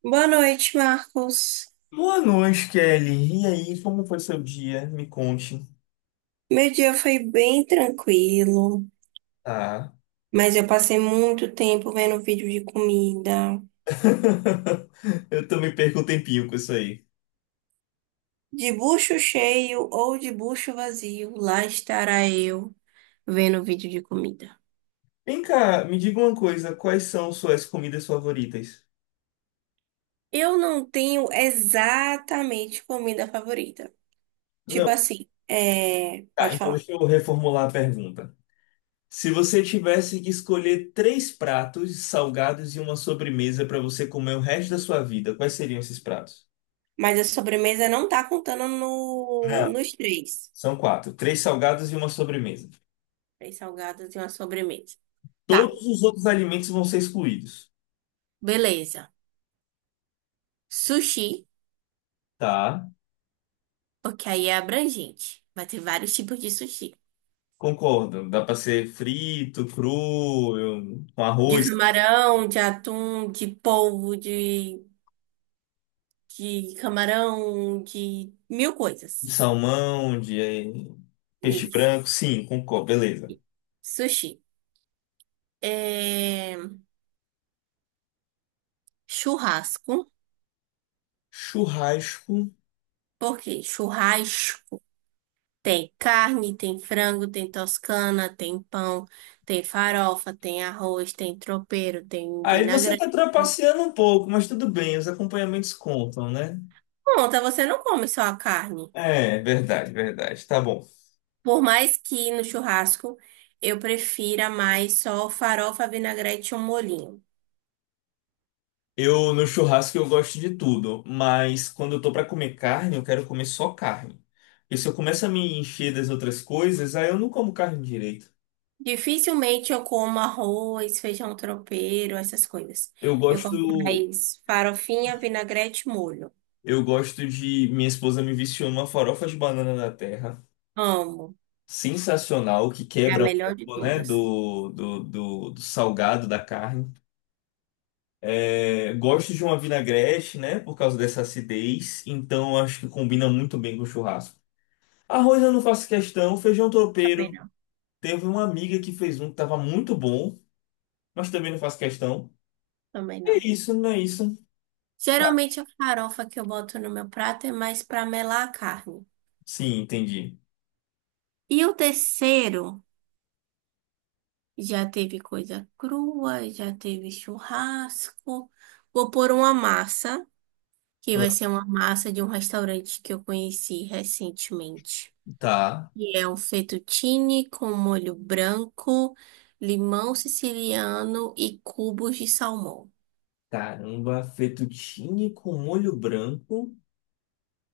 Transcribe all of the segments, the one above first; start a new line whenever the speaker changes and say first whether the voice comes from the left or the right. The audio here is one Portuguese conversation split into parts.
right: Boa noite, Marcos.
left: Boa noite, Kelly. E aí, como foi seu dia? Me conte.
right: Meu dia foi bem tranquilo,
left: Ah,
right: mas eu passei muito tempo vendo vídeo de comida.
left: eu também perco um tempinho com isso aí.
right: De bucho cheio ou de bucho vazio, lá estará eu vendo vídeo de comida.
left: Vem cá, me diga uma coisa, quais são suas comidas favoritas?
right: Eu não tenho exatamente comida favorita. Tipo
left: Não,
right: assim,
left: tá,
right: pode
left: então
right: falar.
left: deixa eu reformular a pergunta. Se você tivesse que escolher três pratos salgados e uma sobremesa para você comer o resto da sua vida, quais seriam esses pratos?
right: Mas a sobremesa não tá contando no...
left: Não,
right: nos três.
left: são quatro. Três salgados e uma sobremesa.
right: Três salgados e uma sobremesa. Tá,
left: Todos os outros alimentos vão ser excluídos,
right: beleza. Sushi.
left: tá?
right: O que aí é abrangente. Vai ter vários tipos de sushi.
left: Concordo, dá para ser frito, cru, com
right: De
left: arroz,
right: camarão, de atum, de polvo, de camarão, de mil
left: de
right: coisas.
left: salmão, de peixe
right: Isso.
left: branco, sim, concordo, beleza.
right: Sushi. É... Churrasco.
left: Churrasco.
right: Por quê? Churrasco. Tem carne, tem frango, tem toscana, tem pão, tem farofa, tem arroz, tem tropeiro, tem
left: Aí você
right: vinagrete.
left: tá trapaceando um pouco, mas tudo bem, os acompanhamentos contam, né?
right: Conta, você não come só a carne.
left: É, verdade, verdade, tá bom.
right: Por mais que no churrasco eu prefira mais só farofa, vinagrete ou molhinho.
left: Eu no churrasco eu gosto de tudo, mas quando eu tô para comer carne, eu quero comer só carne. E se eu começo a me encher das outras coisas, aí eu não como carne direito.
right: Dificilmente eu como arroz, feijão tropeiro, essas coisas.
left: Eu
right: Eu como
left: gosto.
right: mais farofinha, vinagrete e molho.
left: Eu gosto de. Minha esposa me viciou numa farofa de banana da terra.
right: Amo.
left: Sensacional, que
right: É a
left: quebra um
right: melhor de
left: pouco, né?
right: todas.
left: Do salgado da carne. É, gosto de uma vinagrete, né? Por causa dessa acidez. Então acho que combina muito bem com o churrasco. Arroz eu não faço questão. Feijão
right: Também
left: tropeiro.
right: não.
left: Teve uma amiga que fez um que tava muito bom, mas também não faço questão.
right: Também
left: É
right: não.
left: isso, não é isso. Tá.
right: Geralmente a farofa que eu boto no meu prato é mais para melar a carne.
left: Sim, entendi.
right: E o terceiro já teve coisa crua, já teve churrasco. Vou pôr uma massa, que vai ser uma massa de um restaurante que eu conheci recentemente.
left: Tá.
right: E é um fettuccine com molho branco, limão siciliano e cubos de salmão.
left: Caramba, fettuccine com molho branco.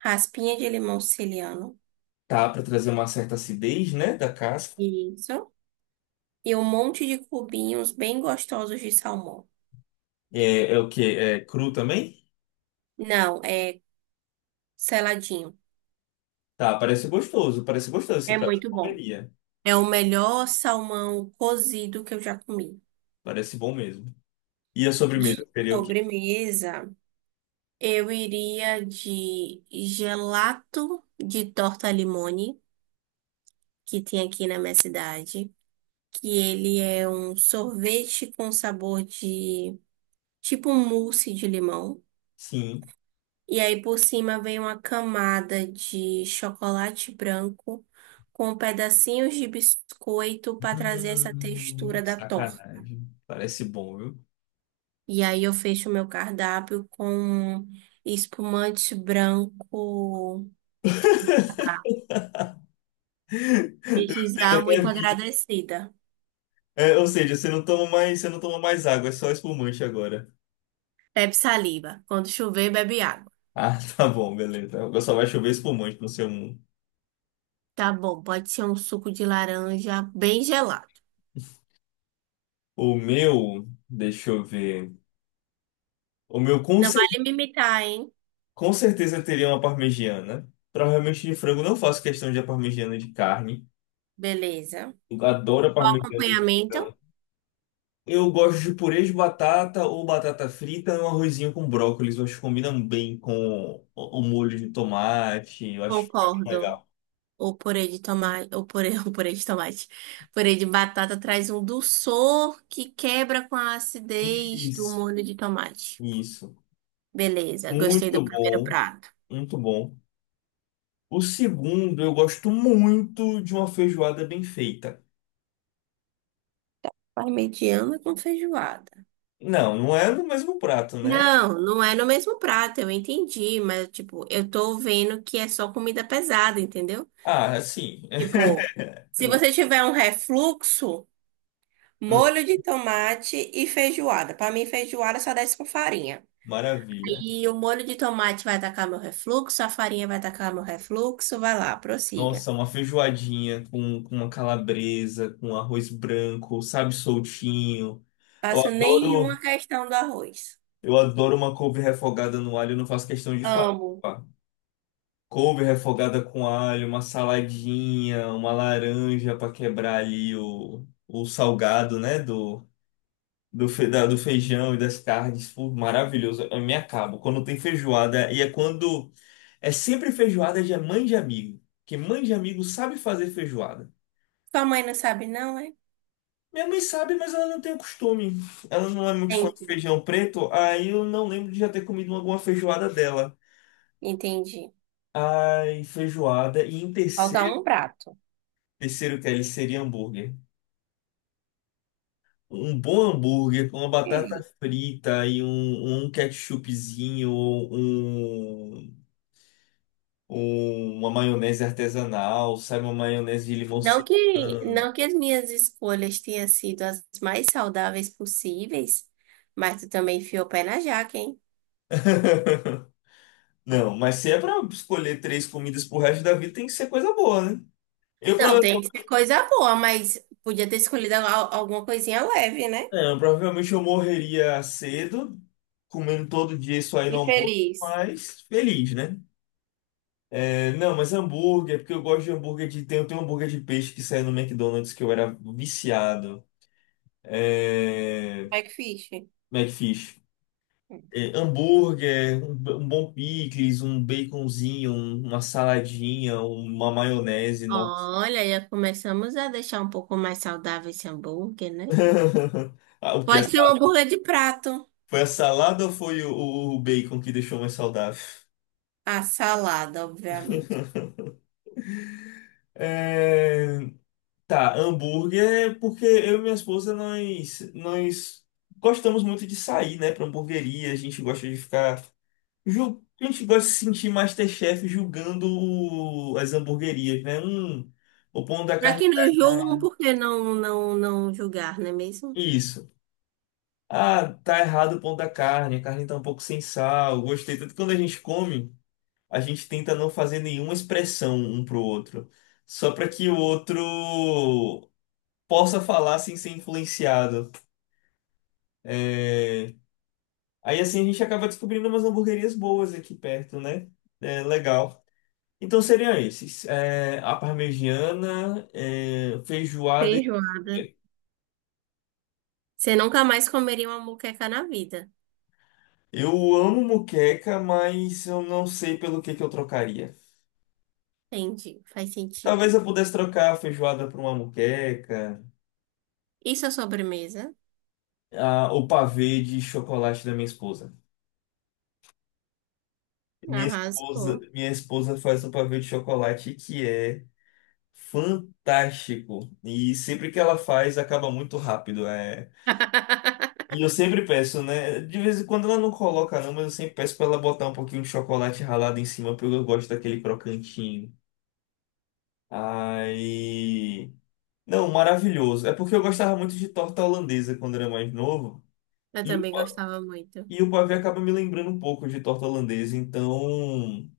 right: Raspinha de limão siciliano.
left: Tá, para trazer uma certa acidez, né, da casca.
right: Isso. E um monte de cubinhos bem gostosos de salmão.
left: É, é o que É cru também?
right: Não, é seladinho.
left: Tá, parece gostoso. Parece gostoso esse
right: É
left: prato. Eu
right: muito bom.
left: comeria.
right: É o melhor salmão cozido que eu já comi.
left: Parece bom mesmo. E a
right: De
left: sobremesa seria o quê?
right: sobremesa. Eu iria de gelato de torta limone, que tem aqui na minha cidade, que ele é um sorvete com sabor de tipo um mousse de limão.
left: Sim.
right: E aí por cima vem uma camada de chocolate branco com pedacinhos de biscoito para trazer essa textura da torta.
left: Sacanagem. Parece bom, viu?
right: E aí eu fecho o meu cardápio com espumante branco. Desde
left: Teve
right: já,
left: até
right: muito
left: vinho.
right: agradecida.
left: É, ou seja, você não toma mais água, é só espumante agora.
right: Bebe saliva. Quando chover, bebe água.
left: Ah, tá bom, beleza. Agora só vai chover espumante no seu mundo.
right: Tá bom, pode ser um suco de laranja bem gelado.
left: O meu, deixa eu ver. O meu com.
right: Não vale me imitar, hein?
left: Com certeza teria uma parmegiana. Provavelmente de frango, não faço questão de a parmegiana de carne.
right: Beleza.
left: Eu adoro a
right: O
left: parmegiana de
right: acompanhamento?
left: frango. Eu gosto de purê de batata ou batata frita e um arrozinho com brócolis. Eu acho que combina bem com o molho de tomate. Eu acho que fica bem
right: Concordo.
left: legal.
right: O purê de tomate, o purê de tomate. Purê de batata traz um dulçor que quebra com a acidez do
left: Isso,
right: molho de tomate.
left: isso.
right: Beleza, gostei do
left: Muito
right: primeiro
left: bom,
right: prato.
left: muito bom. O segundo, eu gosto muito de uma feijoada bem feita.
right: Parmegiana com feijoada.
left: Não, não é no mesmo prato, né?
right: Não, não é no mesmo prato, eu entendi, mas tipo, eu tô vendo que é só comida pesada, entendeu?
left: Ah, assim,
right: Tipo, se você tiver um refluxo, molho de tomate e feijoada. Pra mim, feijoada só desce com farinha.
left: maravilha.
right: E o molho de tomate vai atacar meu refluxo, a farinha vai atacar meu refluxo, vai lá, prossiga.
left: Nossa, uma feijoadinha com uma calabresa, com arroz branco, sabe, soltinho. Eu
right: Faço
left: adoro,
right: nenhuma questão do arroz.
left: eu adoro uma couve refogada no alho, eu não faço questão de falar.
right: Amo.
left: Couve refogada com alho, uma saladinha, uma laranja para quebrar ali o salgado, né, do feijão e das carnes. Pô, maravilhoso, eu me acabo. Quando tem feijoada, e é quando... É sempre feijoada de mãe de amigo, porque mãe de amigo sabe fazer feijoada.
right: Sua mãe não sabe, não, é?
left: Minha mãe sabe, mas ela não tem o costume. Ela não é muito fã de
right: Entendi.
left: feijão preto, aí eu não lembro de já ter comido alguma feijoada dela.
right: Entendi.
left: Ai, feijoada. E em
right: Falta
left: terceiro,
right: um prato.
left: terceiro que é ele seria hambúrguer. Um bom hambúrguer com uma batata frita e um ketchupzinho, uma maionese artesanal, sabe, uma maionese de limão
right: Não que,
left: serrano.
right: não que as minhas escolhas tenham sido as mais saudáveis possíveis, mas tu também enfiou o pé na jaca, hein?
left: Não, mas se é pra escolher três comidas pro resto da vida, tem que ser coisa boa, né? Eu
right: Não, tem que ser coisa boa, mas podia ter escolhido alguma coisinha leve, né?
left: É, provavelmente eu morreria cedo, comendo todo dia isso aí no
right: E
left: almoço,
right: feliz.
left: mas feliz, né? É, não, mas hambúrguer, porque eu gosto de hambúrguer de. Tem um hambúrguer de peixe que saiu no McDonald's que eu era viciado. É,
right: Backfish.
left: McFish. É, hambúrguer, um bom picles, um baconzinho, uma saladinha, uma maionese, nossa.
right: Olha, já começamos a deixar um pouco mais saudável esse hambúrguer, né?
left: Ah, o que?
right: Pode ser um hambúrguer de prato.
left: Foi a salada ou foi o, o bacon que deixou mais saudável?
right: A salada, obviamente.
left: É. Tá, hambúrguer, é porque eu e minha esposa, nós gostamos muito de sair, né, pra hamburgueria, a gente gosta de ficar, a gente gosta de se sentir MasterChef julgando as hamburguerias, né, o pão da
right: Pra
left: carne
right: quem
left: tá
right: não julgam,
left: errado,
right: por que não julgar, não é mesmo?
left: isso, ah, tá errado o pão da carne, a carne tá um pouco sem sal, gostei, tanto que quando a gente come, a gente tenta não fazer nenhuma expressão um pro outro, só pra que o outro possa falar sem ser influenciado, é... Aí assim a gente acaba descobrindo umas hamburguerias boas aqui perto, né? É legal. Então seriam esses: é, a parmegiana, é, feijoada e
right: Feijoada.
left: hamburgueria.
right: Você nunca mais comeria uma moqueca na vida.
left: Eu amo muqueca, mas eu não sei pelo que eu trocaria.
right: Entendi, faz sentido.
left: Talvez eu pudesse trocar a feijoada por uma muqueca,
right: Isso é sobremesa?
left: o pavê de chocolate da minha esposa. Minha esposa,
right: Arrasou.
left: minha esposa faz um pavê de chocolate que é fantástico. E sempre que ela faz, acaba muito rápido. É. E eu sempre peço, né? De vez em quando ela não coloca, não, mas eu sempre peço pra ela botar um pouquinho de chocolate ralado em cima, porque eu gosto daquele crocantinho. Aí não, maravilhoso. É porque eu gostava muito de torta holandesa quando era mais novo.
right: Eu
left: E, o
right: também
left: pa-
right: gostava muito.
left: e o pavê acaba me lembrando um pouco de torta holandesa. Então.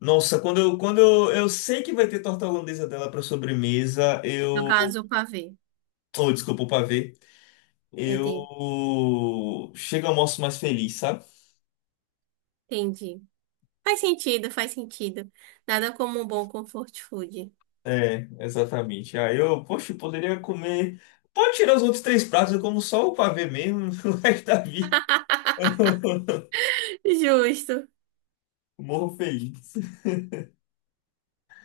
left: Nossa, quando eu sei que vai ter torta holandesa dela pra sobremesa,
right: No
left: eu.
right: caso, o pavê.
left: Oh, desculpa, o pavê.
right: Enten-
left: Eu chego ao almoço mais feliz, sabe?
right: Entendi. Faz sentido, faz sentido. Nada como um bom comfort food.
left: É, exatamente. Aí eu, poxa, eu poderia comer. Pode tirar os outros três pratos, eu como só o pavê mesmo, o resto da vida.
right: Justo,
left: Morro feliz.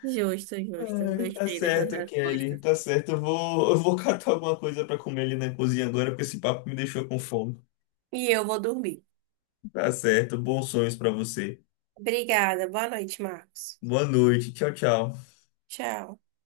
right: justo, justo.
left: Ai, tá
right: Gostei dessas
left: certo, Kelly,
right: respostas.
left: tá certo. Eu vou catar alguma coisa pra comer ali na cozinha agora, porque esse papo me deixou com fome.
right: E eu vou dormir.
left: Tá certo, bons sonhos pra você.
right: Obrigada. Boa noite, Marcos.
left: Boa noite, tchau, tchau.
right: Tchau.